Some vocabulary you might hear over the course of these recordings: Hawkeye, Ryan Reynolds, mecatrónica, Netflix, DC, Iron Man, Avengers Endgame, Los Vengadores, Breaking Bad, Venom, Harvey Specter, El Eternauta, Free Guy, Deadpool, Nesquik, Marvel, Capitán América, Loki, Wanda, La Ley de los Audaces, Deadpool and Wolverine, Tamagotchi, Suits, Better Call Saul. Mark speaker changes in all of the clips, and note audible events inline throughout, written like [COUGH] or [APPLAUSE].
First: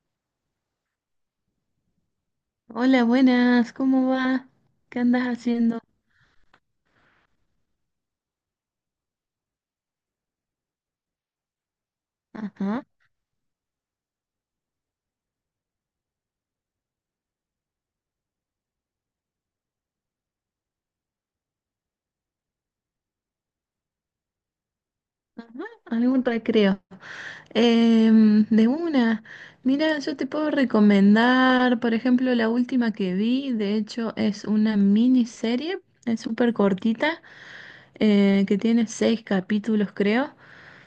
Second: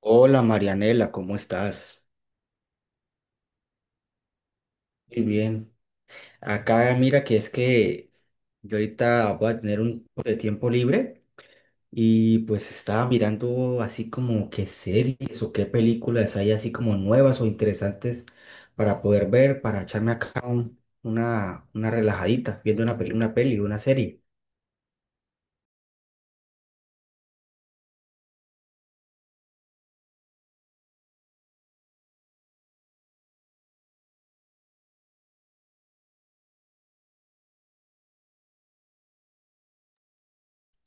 Speaker 1: Hola, Marianela, ¿cómo estás?
Speaker 2: Hola, buenas, ¿cómo va? ¿Qué
Speaker 1: Muy
Speaker 2: andas
Speaker 1: bien.
Speaker 2: haciendo?
Speaker 1: Acá mira que es que yo ahorita voy a tener un poco de tiempo libre y pues
Speaker 2: Ajá,
Speaker 1: estaba mirando así como qué series o qué películas hay así como nuevas o interesantes para poder ver, para echarme acá una relajadita, viendo una serie.
Speaker 2: algún recreo. De una, mira, yo te puedo recomendar, por ejemplo, la última que vi. De hecho, es una miniserie, es súper cortita, que tiene seis capítulos, creo.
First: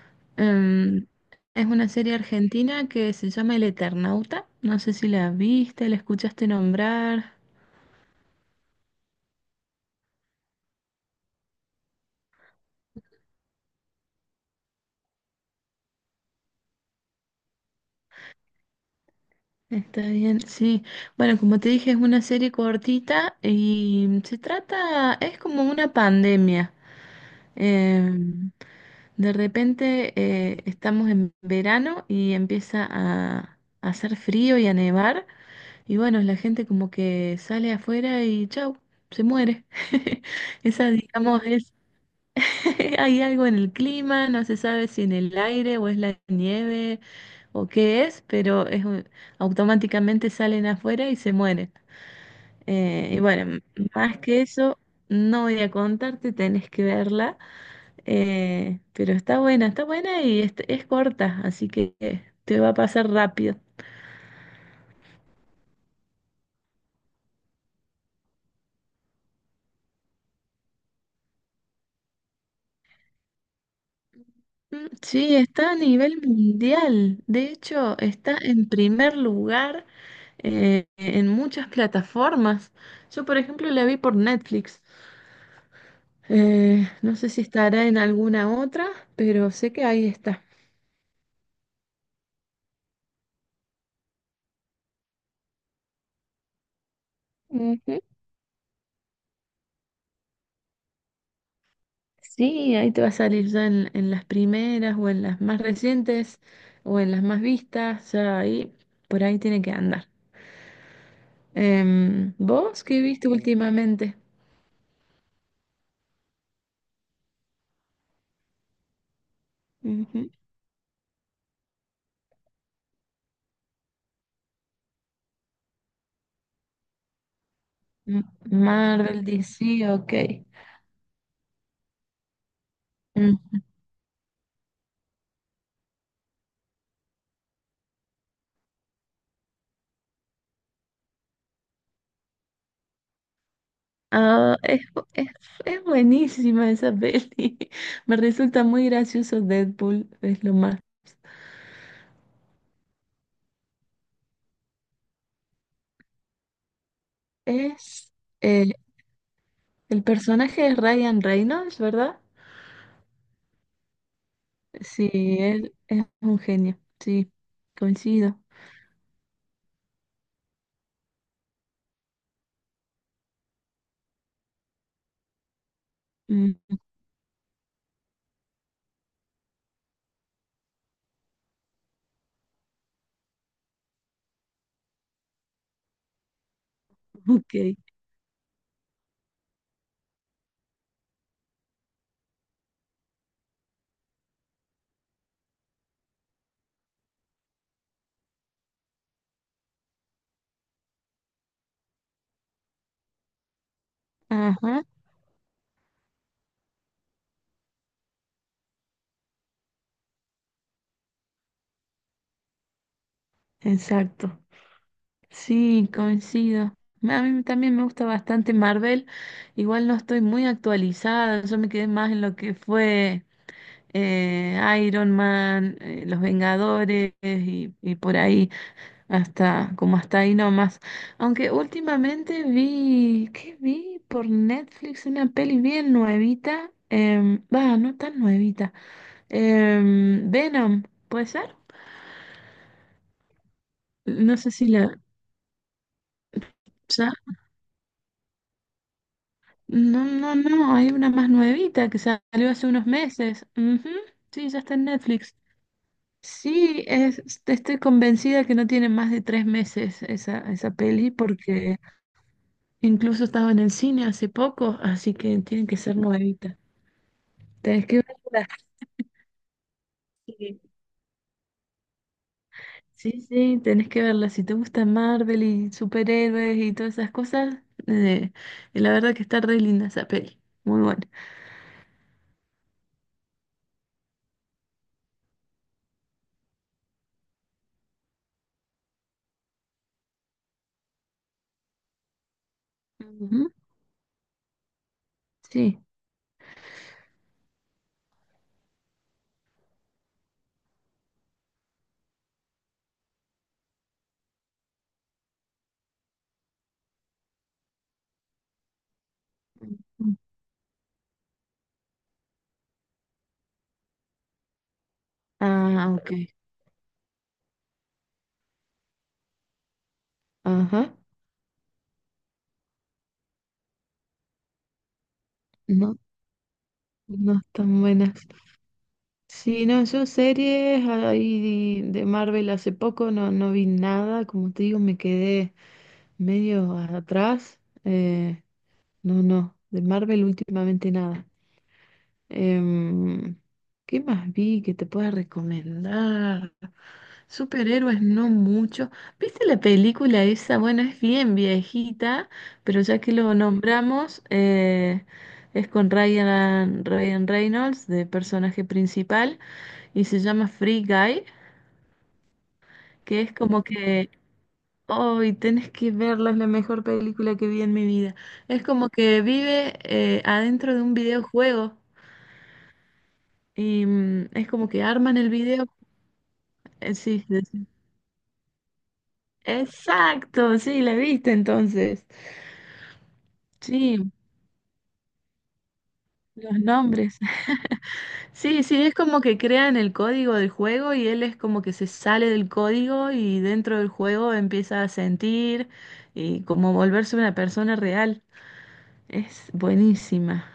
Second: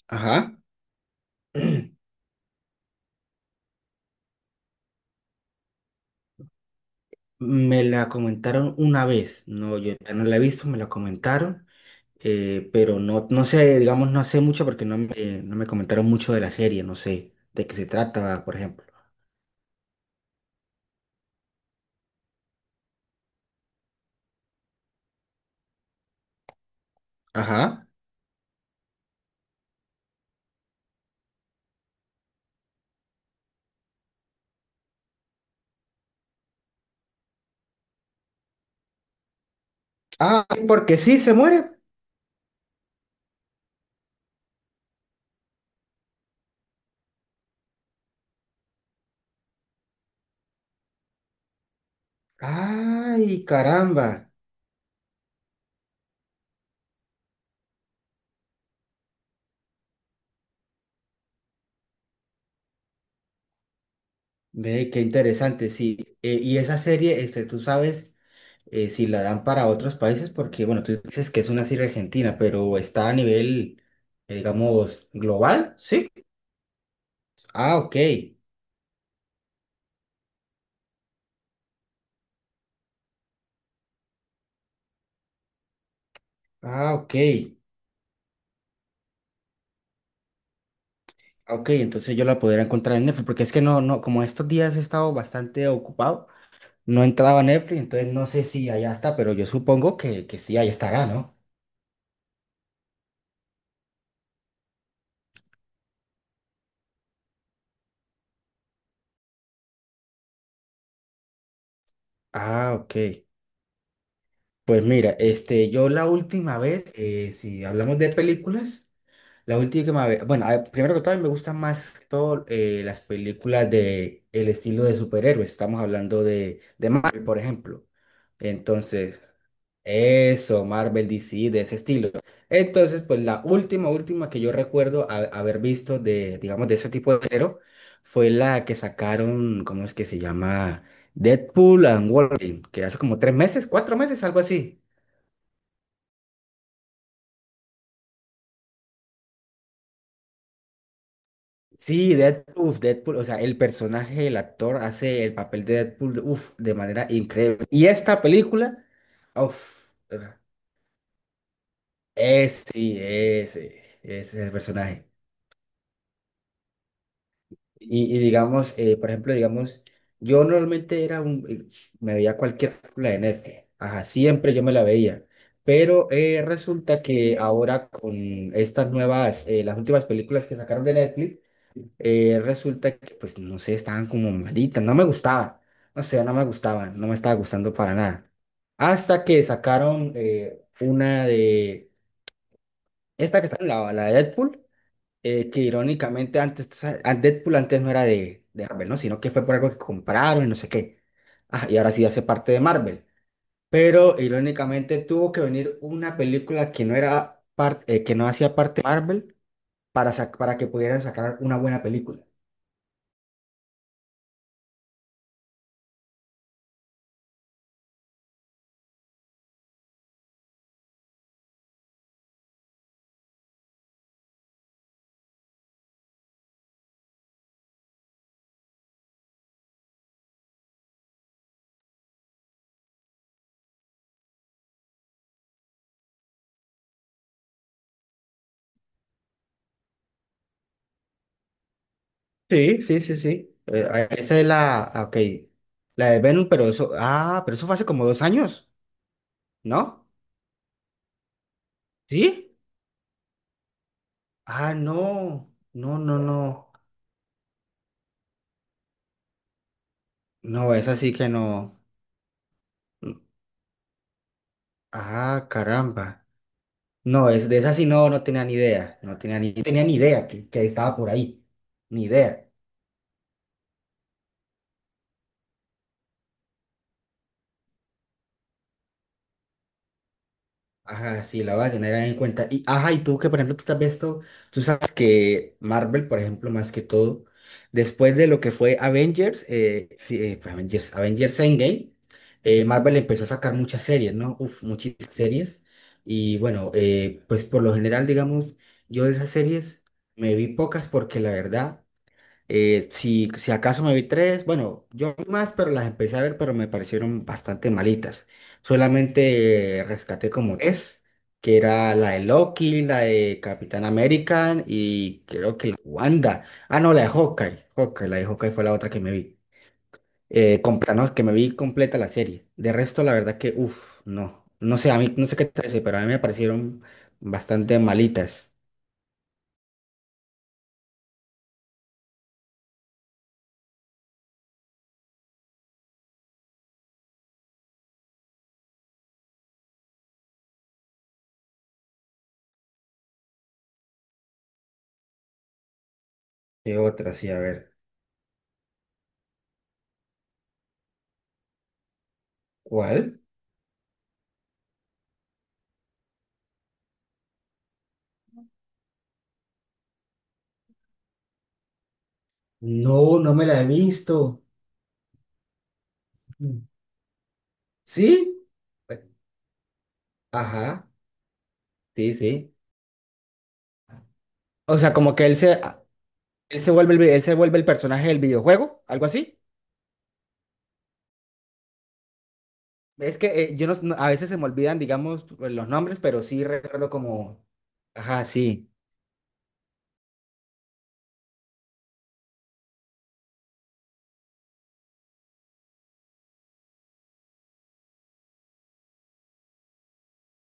Speaker 1: Ajá.
Speaker 2: Em, es una
Speaker 1: [CLEARS THROAT]
Speaker 2: serie argentina que se llama El Eternauta, no sé si la viste, la escuchaste nombrar.
Speaker 1: Me la comentaron una vez. No, yo ya no la he visto, me la comentaron. Pero no, no sé, digamos, no sé mucho porque no me comentaron mucho de la serie, no sé de qué se trata, por ejemplo.
Speaker 2: Está bien, sí. Bueno, como te dije, es una serie cortita y se trata, es como una pandemia.
Speaker 1: Ajá.
Speaker 2: Em, de repente, estamos en verano y empieza a hacer frío y a nevar, y bueno, la gente como que sale afuera y chau, se muere. [LAUGHS]
Speaker 1: Ah, sí,
Speaker 2: Esa,
Speaker 1: porque sí, se
Speaker 2: digamos,
Speaker 1: muere.
Speaker 2: [LAUGHS] hay algo en el clima, no se sabe si en el aire o es la nieve o qué es, pero es, automáticamente salen afuera y se mueren. Y bueno,
Speaker 1: Ay, caramba.
Speaker 2: más que eso no voy a contarte, tenés que verla, pero está buena, está buena, y es corta, así que te va a pasar rápido.
Speaker 1: Ve, qué interesante, sí. Y esa serie, este, tú sabes si la dan para otros países, porque, bueno, tú dices que es una serie argentina, pero está a nivel,
Speaker 2: Mm,
Speaker 1: digamos,
Speaker 2: sí, está
Speaker 1: global,
Speaker 2: a
Speaker 1: ¿sí?
Speaker 2: nivel mundial. De
Speaker 1: Ah, ok.
Speaker 2: hecho, está en primer lugar en muchas plataformas. Yo, por ejemplo, la vi por Netflix. Eh,
Speaker 1: Ah, ok.
Speaker 2: no sé si estará en alguna otra, pero sé que ahí está.
Speaker 1: Ok, entonces yo la podría encontrar en Netflix, porque es que no, no, como estos días he estado bastante ocupado, no entraba a Netflix,
Speaker 2: Ujú.
Speaker 1: entonces no sé si allá está, pero yo supongo que sí, ahí estará, ¿no?
Speaker 2: Sí, ahí te va a salir ya en, las primeras o en las más recientes o en las más vistas. Ya ahí, por ahí tiene que andar. Em,
Speaker 1: Ah,
Speaker 2: ¿vos qué
Speaker 1: ok.
Speaker 2: viste últimamente?
Speaker 1: Pues mira, este, yo la última vez, si hablamos de películas, la última vez,
Speaker 2: Ujú.
Speaker 1: bueno, primero que todo, me gustan más que todo las películas de el estilo de superhéroes, estamos hablando de Marvel, por ejemplo. Entonces,
Speaker 2: Marvel, DC, ok.
Speaker 1: eso, Marvel, DC, de ese estilo. Entonces, pues la
Speaker 2: Mm.
Speaker 1: última que yo recuerdo haber visto de, digamos, de ese tipo de género fue la que sacaron, ¿cómo es que se llama? Deadpool and Wolverine, que hace como tres meses, cuatro meses, algo
Speaker 2: Ah,
Speaker 1: así.
Speaker 2: es buenísima esa peli. [LAUGHS] Me resulta muy gracioso Deadpool, es lo más.
Speaker 1: Sí, Deadpool, uf, Deadpool, o sea, el personaje, el actor hace el papel de Deadpool, uf, de manera increíble. Y
Speaker 2: Es
Speaker 1: esta
Speaker 2: eh,
Speaker 1: película, uf,
Speaker 2: el personaje es Ryan Reynolds, ¿verdad?
Speaker 1: es, sí, ese es el personaje.
Speaker 2: Sí, él es un genio. Sí,
Speaker 1: Y
Speaker 2: coincido.
Speaker 1: digamos, por ejemplo, digamos, yo normalmente era me veía cualquier película de Netflix, ajá, siempre yo me la veía, pero
Speaker 2: Mm.
Speaker 1: resulta que ahora con estas nuevas, las últimas películas que sacaron de Netflix, resulta que, pues, no sé, estaban como malitas, no me gustaban, no sé, no me gustaban, no me
Speaker 2: [LAUGHS]
Speaker 1: estaba
Speaker 2: Ok.
Speaker 1: gustando para nada. Hasta que sacaron una de, esta que está, la de Deadpool que irónicamente antes, a Deadpool antes no era de Marvel, ¿no? Sino que fue por algo que compraron y no sé qué. Ah, y ahora sí hace parte de Marvel. Pero
Speaker 2: Ajá,
Speaker 1: irónicamente tuvo que venir una película que no era parte, que no hacía parte de Marvel para, para que pudieran sacar una buena película.
Speaker 2: exacto. Sí, coincido. A mí también me gusta bastante Marvel. Igual no estoy muy actualizada. Yo me quedé más en lo que fue, eh, Iron Man, Los Vengadores, y por ahí, hasta como hasta ahí nomás. Aunque últimamente vi, ¿qué vi? Por Netflix, una peli bien nuevita, va, no tan nuevita, Venom, ¿puede ser?
Speaker 1: Sí, sí, sí, sí.
Speaker 2: No
Speaker 1: Esa es
Speaker 2: sé si
Speaker 1: la,
Speaker 2: la,
Speaker 1: ah, ok, la de Venom, pero eso,
Speaker 2: ¿ya?
Speaker 1: ah, pero eso fue hace como dos años,
Speaker 2: No,
Speaker 1: ¿no?
Speaker 2: no, no, hay una más nuevita que salió
Speaker 1: ¿Sí?
Speaker 2: hace unos meses. Ujú, sí, ya
Speaker 1: Ah,
Speaker 2: está en Netflix.
Speaker 1: no, no, no, no.
Speaker 2: Sí, te estoy convencida que no tiene más de 3 meses esa,
Speaker 1: No, esa
Speaker 2: peli,
Speaker 1: sí que
Speaker 2: porque
Speaker 1: no.
Speaker 2: incluso estaba en el cine hace poco, así que
Speaker 1: Ah,
Speaker 2: tiene que ser
Speaker 1: caramba.
Speaker 2: nuevita.
Speaker 1: No, es de esa sí
Speaker 2: Tenés que
Speaker 1: no, no tenía
Speaker 2: verla.
Speaker 1: ni idea. No tenía ni idea
Speaker 2: Sí,
Speaker 1: que estaba por ahí. Ni idea.
Speaker 2: sí, sí, tenés que verla. Si te gusta Marvel y superhéroes y todas esas cosas, eh, la verdad que está re linda esa peli. Muy buena.
Speaker 1: Ajá, sí, la voy a tener ahí en cuenta. Y, ajá, y tú que, por ejemplo, tú te has visto, tú sabes que Marvel, por ejemplo, más que todo, después de lo que fue Avengers, fue Avengers Endgame, Marvel empezó a
Speaker 2: Ujú,
Speaker 1: sacar muchas series, ¿no? Uf, muchísimas series.
Speaker 2: sí.
Speaker 1: Y bueno, pues por lo general, digamos, yo de esas series me vi pocas porque la verdad... Si, acaso me vi tres, bueno, yo vi más, pero las empecé a ver, pero me parecieron bastante malitas. Solamente rescaté como tres, que era la de Loki, la de Capitán América y creo que la de
Speaker 2: Ah, ok.
Speaker 1: Wanda. Ah, no, la de Hawkeye. La de Hawkeye fue la otra que me vi. Completa,
Speaker 2: Ajá.
Speaker 1: no, que me vi completa la serie. De resto, la verdad que, uff, no. No sé, a mí, no sé qué te parece, pero
Speaker 2: No,
Speaker 1: a mí me parecieron
Speaker 2: no
Speaker 1: bastante
Speaker 2: están buenas.
Speaker 1: malitas.
Speaker 2: Sí, no, yo series ahí de Marvel hace poco no vi nada, como te digo, me quedé medio atrás. eh, no, no, de Marvel últimamente nada. Em, ¿qué más vi que te pueda recomendar?
Speaker 1: ¿Qué otra? Sí, a ver.
Speaker 2: Superhéroes no mucho. ¿Viste la película esa? Bueno, es bien viejita, pero ya que
Speaker 1: ¿Cuál?
Speaker 2: lo nombramos, es con Ryan Reynolds de personaje principal, y se llama Free Guy,
Speaker 1: No,
Speaker 2: que
Speaker 1: no
Speaker 2: es
Speaker 1: me la
Speaker 2: como
Speaker 1: he
Speaker 2: que,
Speaker 1: visto.
Speaker 2: hoy tenés que verla, es la
Speaker 1: Mm.
Speaker 2: mejor película que vi en mi vida.
Speaker 1: ¿Sí?
Speaker 2: Es como
Speaker 1: Eh,
Speaker 2: que vive, adentro de
Speaker 1: Ajá,
Speaker 2: un videojuego,
Speaker 1: sí, sí.
Speaker 2: y es como
Speaker 1: O
Speaker 2: que
Speaker 1: sea, como
Speaker 2: arman
Speaker 1: que
Speaker 2: el
Speaker 1: él se,
Speaker 2: video.
Speaker 1: a- él se vuelve él
Speaker 2: Sí,
Speaker 1: se vuelve el
Speaker 2: sí.
Speaker 1: personaje del videojuego, algo así.
Speaker 2: Exacto, sí, la viste entonces.
Speaker 1: Es que yo no, s- no- a
Speaker 2: Sí,
Speaker 1: veces se me olvidan, digamos, pues, los nombres, pero sí
Speaker 2: los
Speaker 1: recuerdo
Speaker 2: nombres.
Speaker 1: como,
Speaker 2: [LAUGHS]
Speaker 1: ajá,
Speaker 2: Sí,
Speaker 1: sí,
Speaker 2: sí, es como que crean el código del juego, y él es como que se sale del código y dentro del juego empieza a sentir y como volverse una persona real. Es buenísima.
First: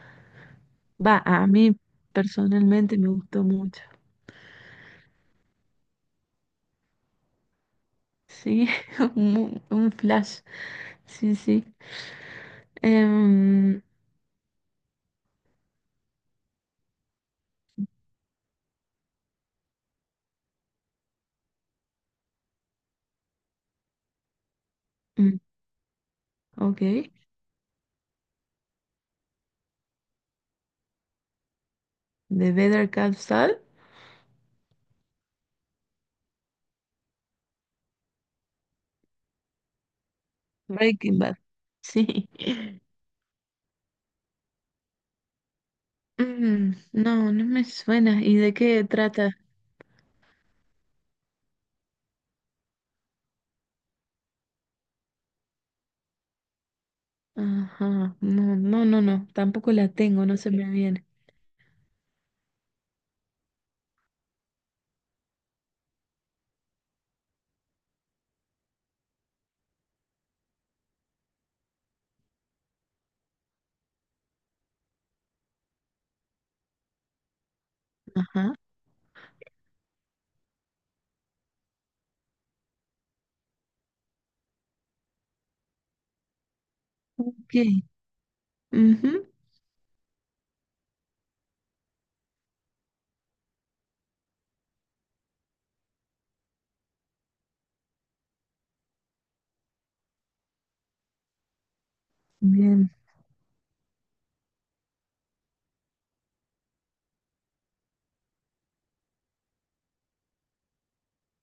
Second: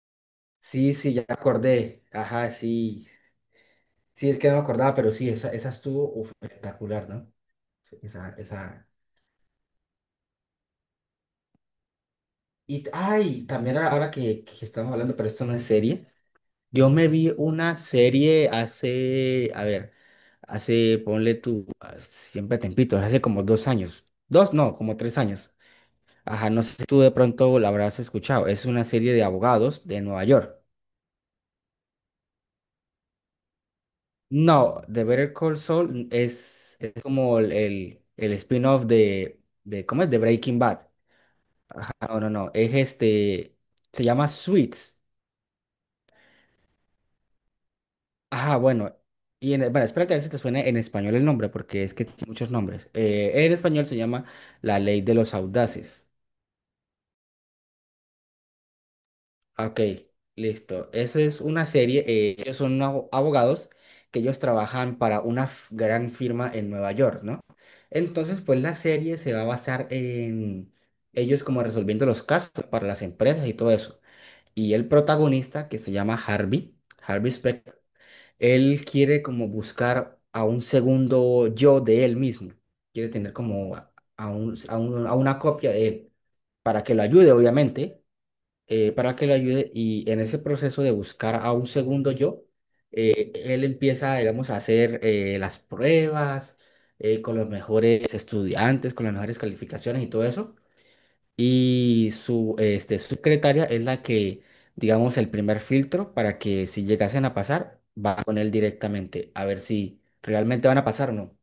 Speaker 1: sí, sí, ya
Speaker 2: Va,
Speaker 1: me
Speaker 2: a mí
Speaker 1: acordé, ajá,
Speaker 2: personalmente
Speaker 1: sí,
Speaker 2: me gustó mucho.
Speaker 1: sí, es que no me acordaba, pero sí, esa estuvo uf, espectacular, ¿no? Sí, esa,
Speaker 2: Sí,
Speaker 1: esa.
Speaker 2: [LAUGHS] un, flash. Sí, sí.
Speaker 1: Y, ay, también
Speaker 2: Em,
Speaker 1: ahora que estamos hablando, pero esto no es serie. Yo me vi una serie hace, a ver, hace, ponle tú, ah, siempre tempitos, hace como dos años, dos, no, como tres
Speaker 2: mm,
Speaker 1: años. Ajá, no sé
Speaker 2: ok.
Speaker 1: si tú de pronto la habrás escuchado. Es una serie de abogados de Nueva York.
Speaker 2: The Better Call Saul,
Speaker 1: No, The Better Call Saul es como el spin-off de, ¿cómo es? De Breaking Bad.
Speaker 2: Breaking Bad.
Speaker 1: Ajá, no,
Speaker 2: Sí.
Speaker 1: no, no, es
Speaker 2: [LAUGHS]
Speaker 1: este, se llama Suits.
Speaker 2: Mm, no, no me suena. ¿Y de
Speaker 1: Ah,
Speaker 2: qué
Speaker 1: bueno.
Speaker 2: trata?
Speaker 1: Y en, bueno, espero que a veces te suene en español el nombre, porque es que tiene muchos nombres. En español se llama La Ley de los Audaces.
Speaker 2: Ajá. No, no, no, no.
Speaker 1: Ah,
Speaker 2: Tampoco
Speaker 1: ok,
Speaker 2: la tengo, no se me
Speaker 1: listo.
Speaker 2: viene.
Speaker 1: Esa es una serie. Ellos son abogados que ellos trabajan para una gran firma en Nueva York, ¿no? Entonces, pues la serie se va a basar en ellos como resolviendo los casos para las empresas y todo eso. Y el protagonista, que se llama Harvey Specter.
Speaker 2: Ajá.
Speaker 1: Él quiere como buscar a un segundo yo de él mismo. Quiere tener como a, a una copia de él para que lo ayude,
Speaker 2: Ok.
Speaker 1: obviamente, para
Speaker 2: Ujú,
Speaker 1: que lo ayude. Y en ese proceso de buscar a un segundo yo, él empieza, digamos, a hacer las pruebas con los mejores estudiantes, con las mejores calificaciones y todo eso. Y su
Speaker 2: bien.
Speaker 1: este, secretaria es la que, digamos, el primer filtro para que si llegasen a pasar, va con él directamente a ver si realmente van a pasar o no.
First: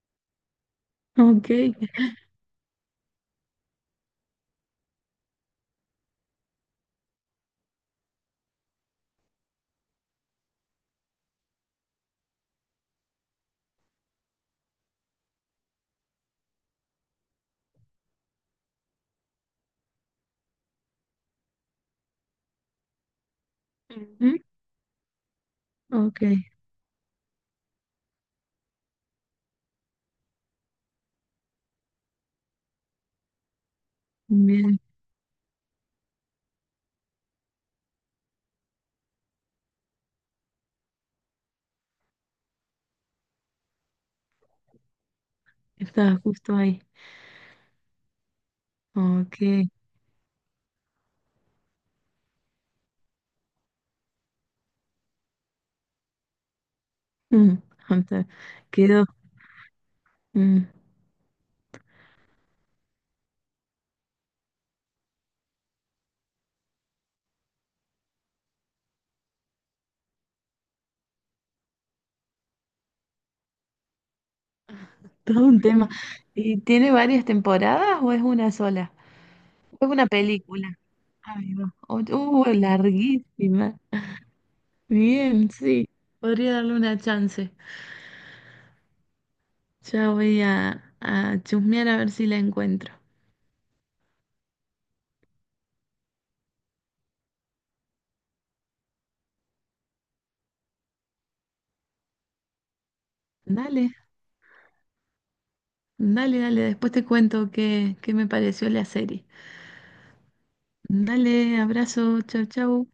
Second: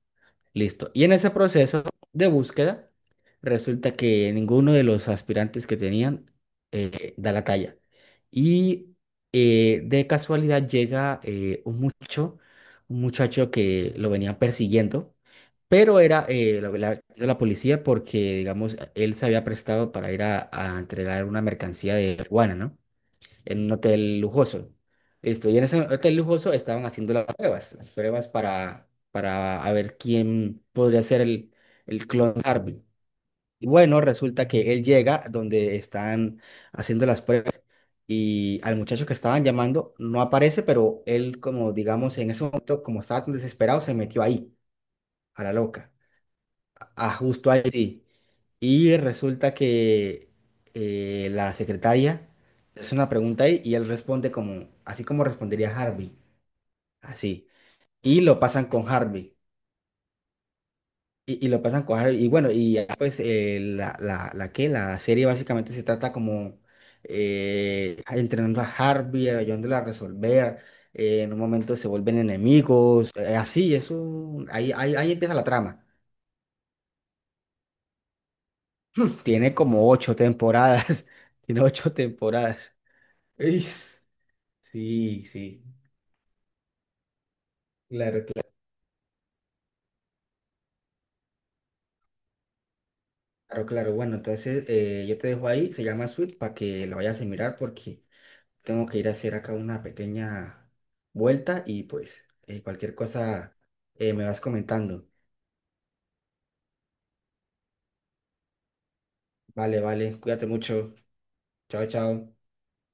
Speaker 1: Listo. Y en ese
Speaker 2: Ok.
Speaker 1: proceso de búsqueda, resulta que ninguno de los aspirantes que tenían da la talla. Y de casualidad llega un muchacho que lo venían persiguiendo. Pero era la policía porque, digamos, él se había prestado para ir a entregar una mercancía de marihuana, ¿no? En un hotel
Speaker 2: Ujú,
Speaker 1: lujoso. Listo. Y en ese hotel
Speaker 2: ok.
Speaker 1: lujoso estaban haciendo las pruebas para a ver quién podría ser el clon de Harvey. Y bueno, resulta que
Speaker 2: Bien.
Speaker 1: él llega donde están haciendo las pruebas y al muchacho que estaban llamando no aparece, pero él, como digamos, en ese momento, como estaba tan desesperado, se metió ahí, a la loca
Speaker 2: Estaba justo ahí.
Speaker 1: a justo a Haití. Y
Speaker 2: Ok.
Speaker 1: resulta que la secretaria le hace una pregunta ahí y él responde como, así como respondería Harvey, así.
Speaker 2: mm,
Speaker 1: Y
Speaker 2: anta-
Speaker 1: lo pasan con
Speaker 2: Quedó,
Speaker 1: Harvey.
Speaker 2: mm,
Speaker 1: Y lo pasan con Harvey. Y bueno, y ya, pues la que la serie básicamente se trata como entrenando a Harvey, ayudándole a resolver. En un momento se vuelven enemigos. Así, eso, ahí empieza la
Speaker 2: todo un
Speaker 1: trama.
Speaker 2: tema. ¿Y tiene varias temporadas o es una sola?
Speaker 1: Tiene
Speaker 2: Es
Speaker 1: como
Speaker 2: una
Speaker 1: ocho
Speaker 2: película.
Speaker 1: temporadas. [LAUGHS]
Speaker 2: Ay,
Speaker 1: Tiene
Speaker 2: va.
Speaker 1: ocho temporadas.
Speaker 2: Larguísima.
Speaker 1: Is. Sí,
Speaker 2: Bien,
Speaker 1: sí.
Speaker 2: sí. Podría darle una chance.
Speaker 1: Claro, claro,
Speaker 2: Ya voy a chusmear a ver si la encuentro.
Speaker 1: claro. Claro. Bueno, entonces yo te dejo ahí. Se llama Sweet para que lo vayas a mirar porque tengo que ir a hacer acá una pequeña vuelta y pues cualquier cosa
Speaker 2: Dale,
Speaker 1: me vas comentando.
Speaker 2: dale, dale. Después te cuento qué, me pareció la serie.
Speaker 1: Vale, vale. Cuídate mucho.
Speaker 2: Dale,
Speaker 1: Chao,
Speaker 2: abrazo.
Speaker 1: chao.
Speaker 2: Chau, chau.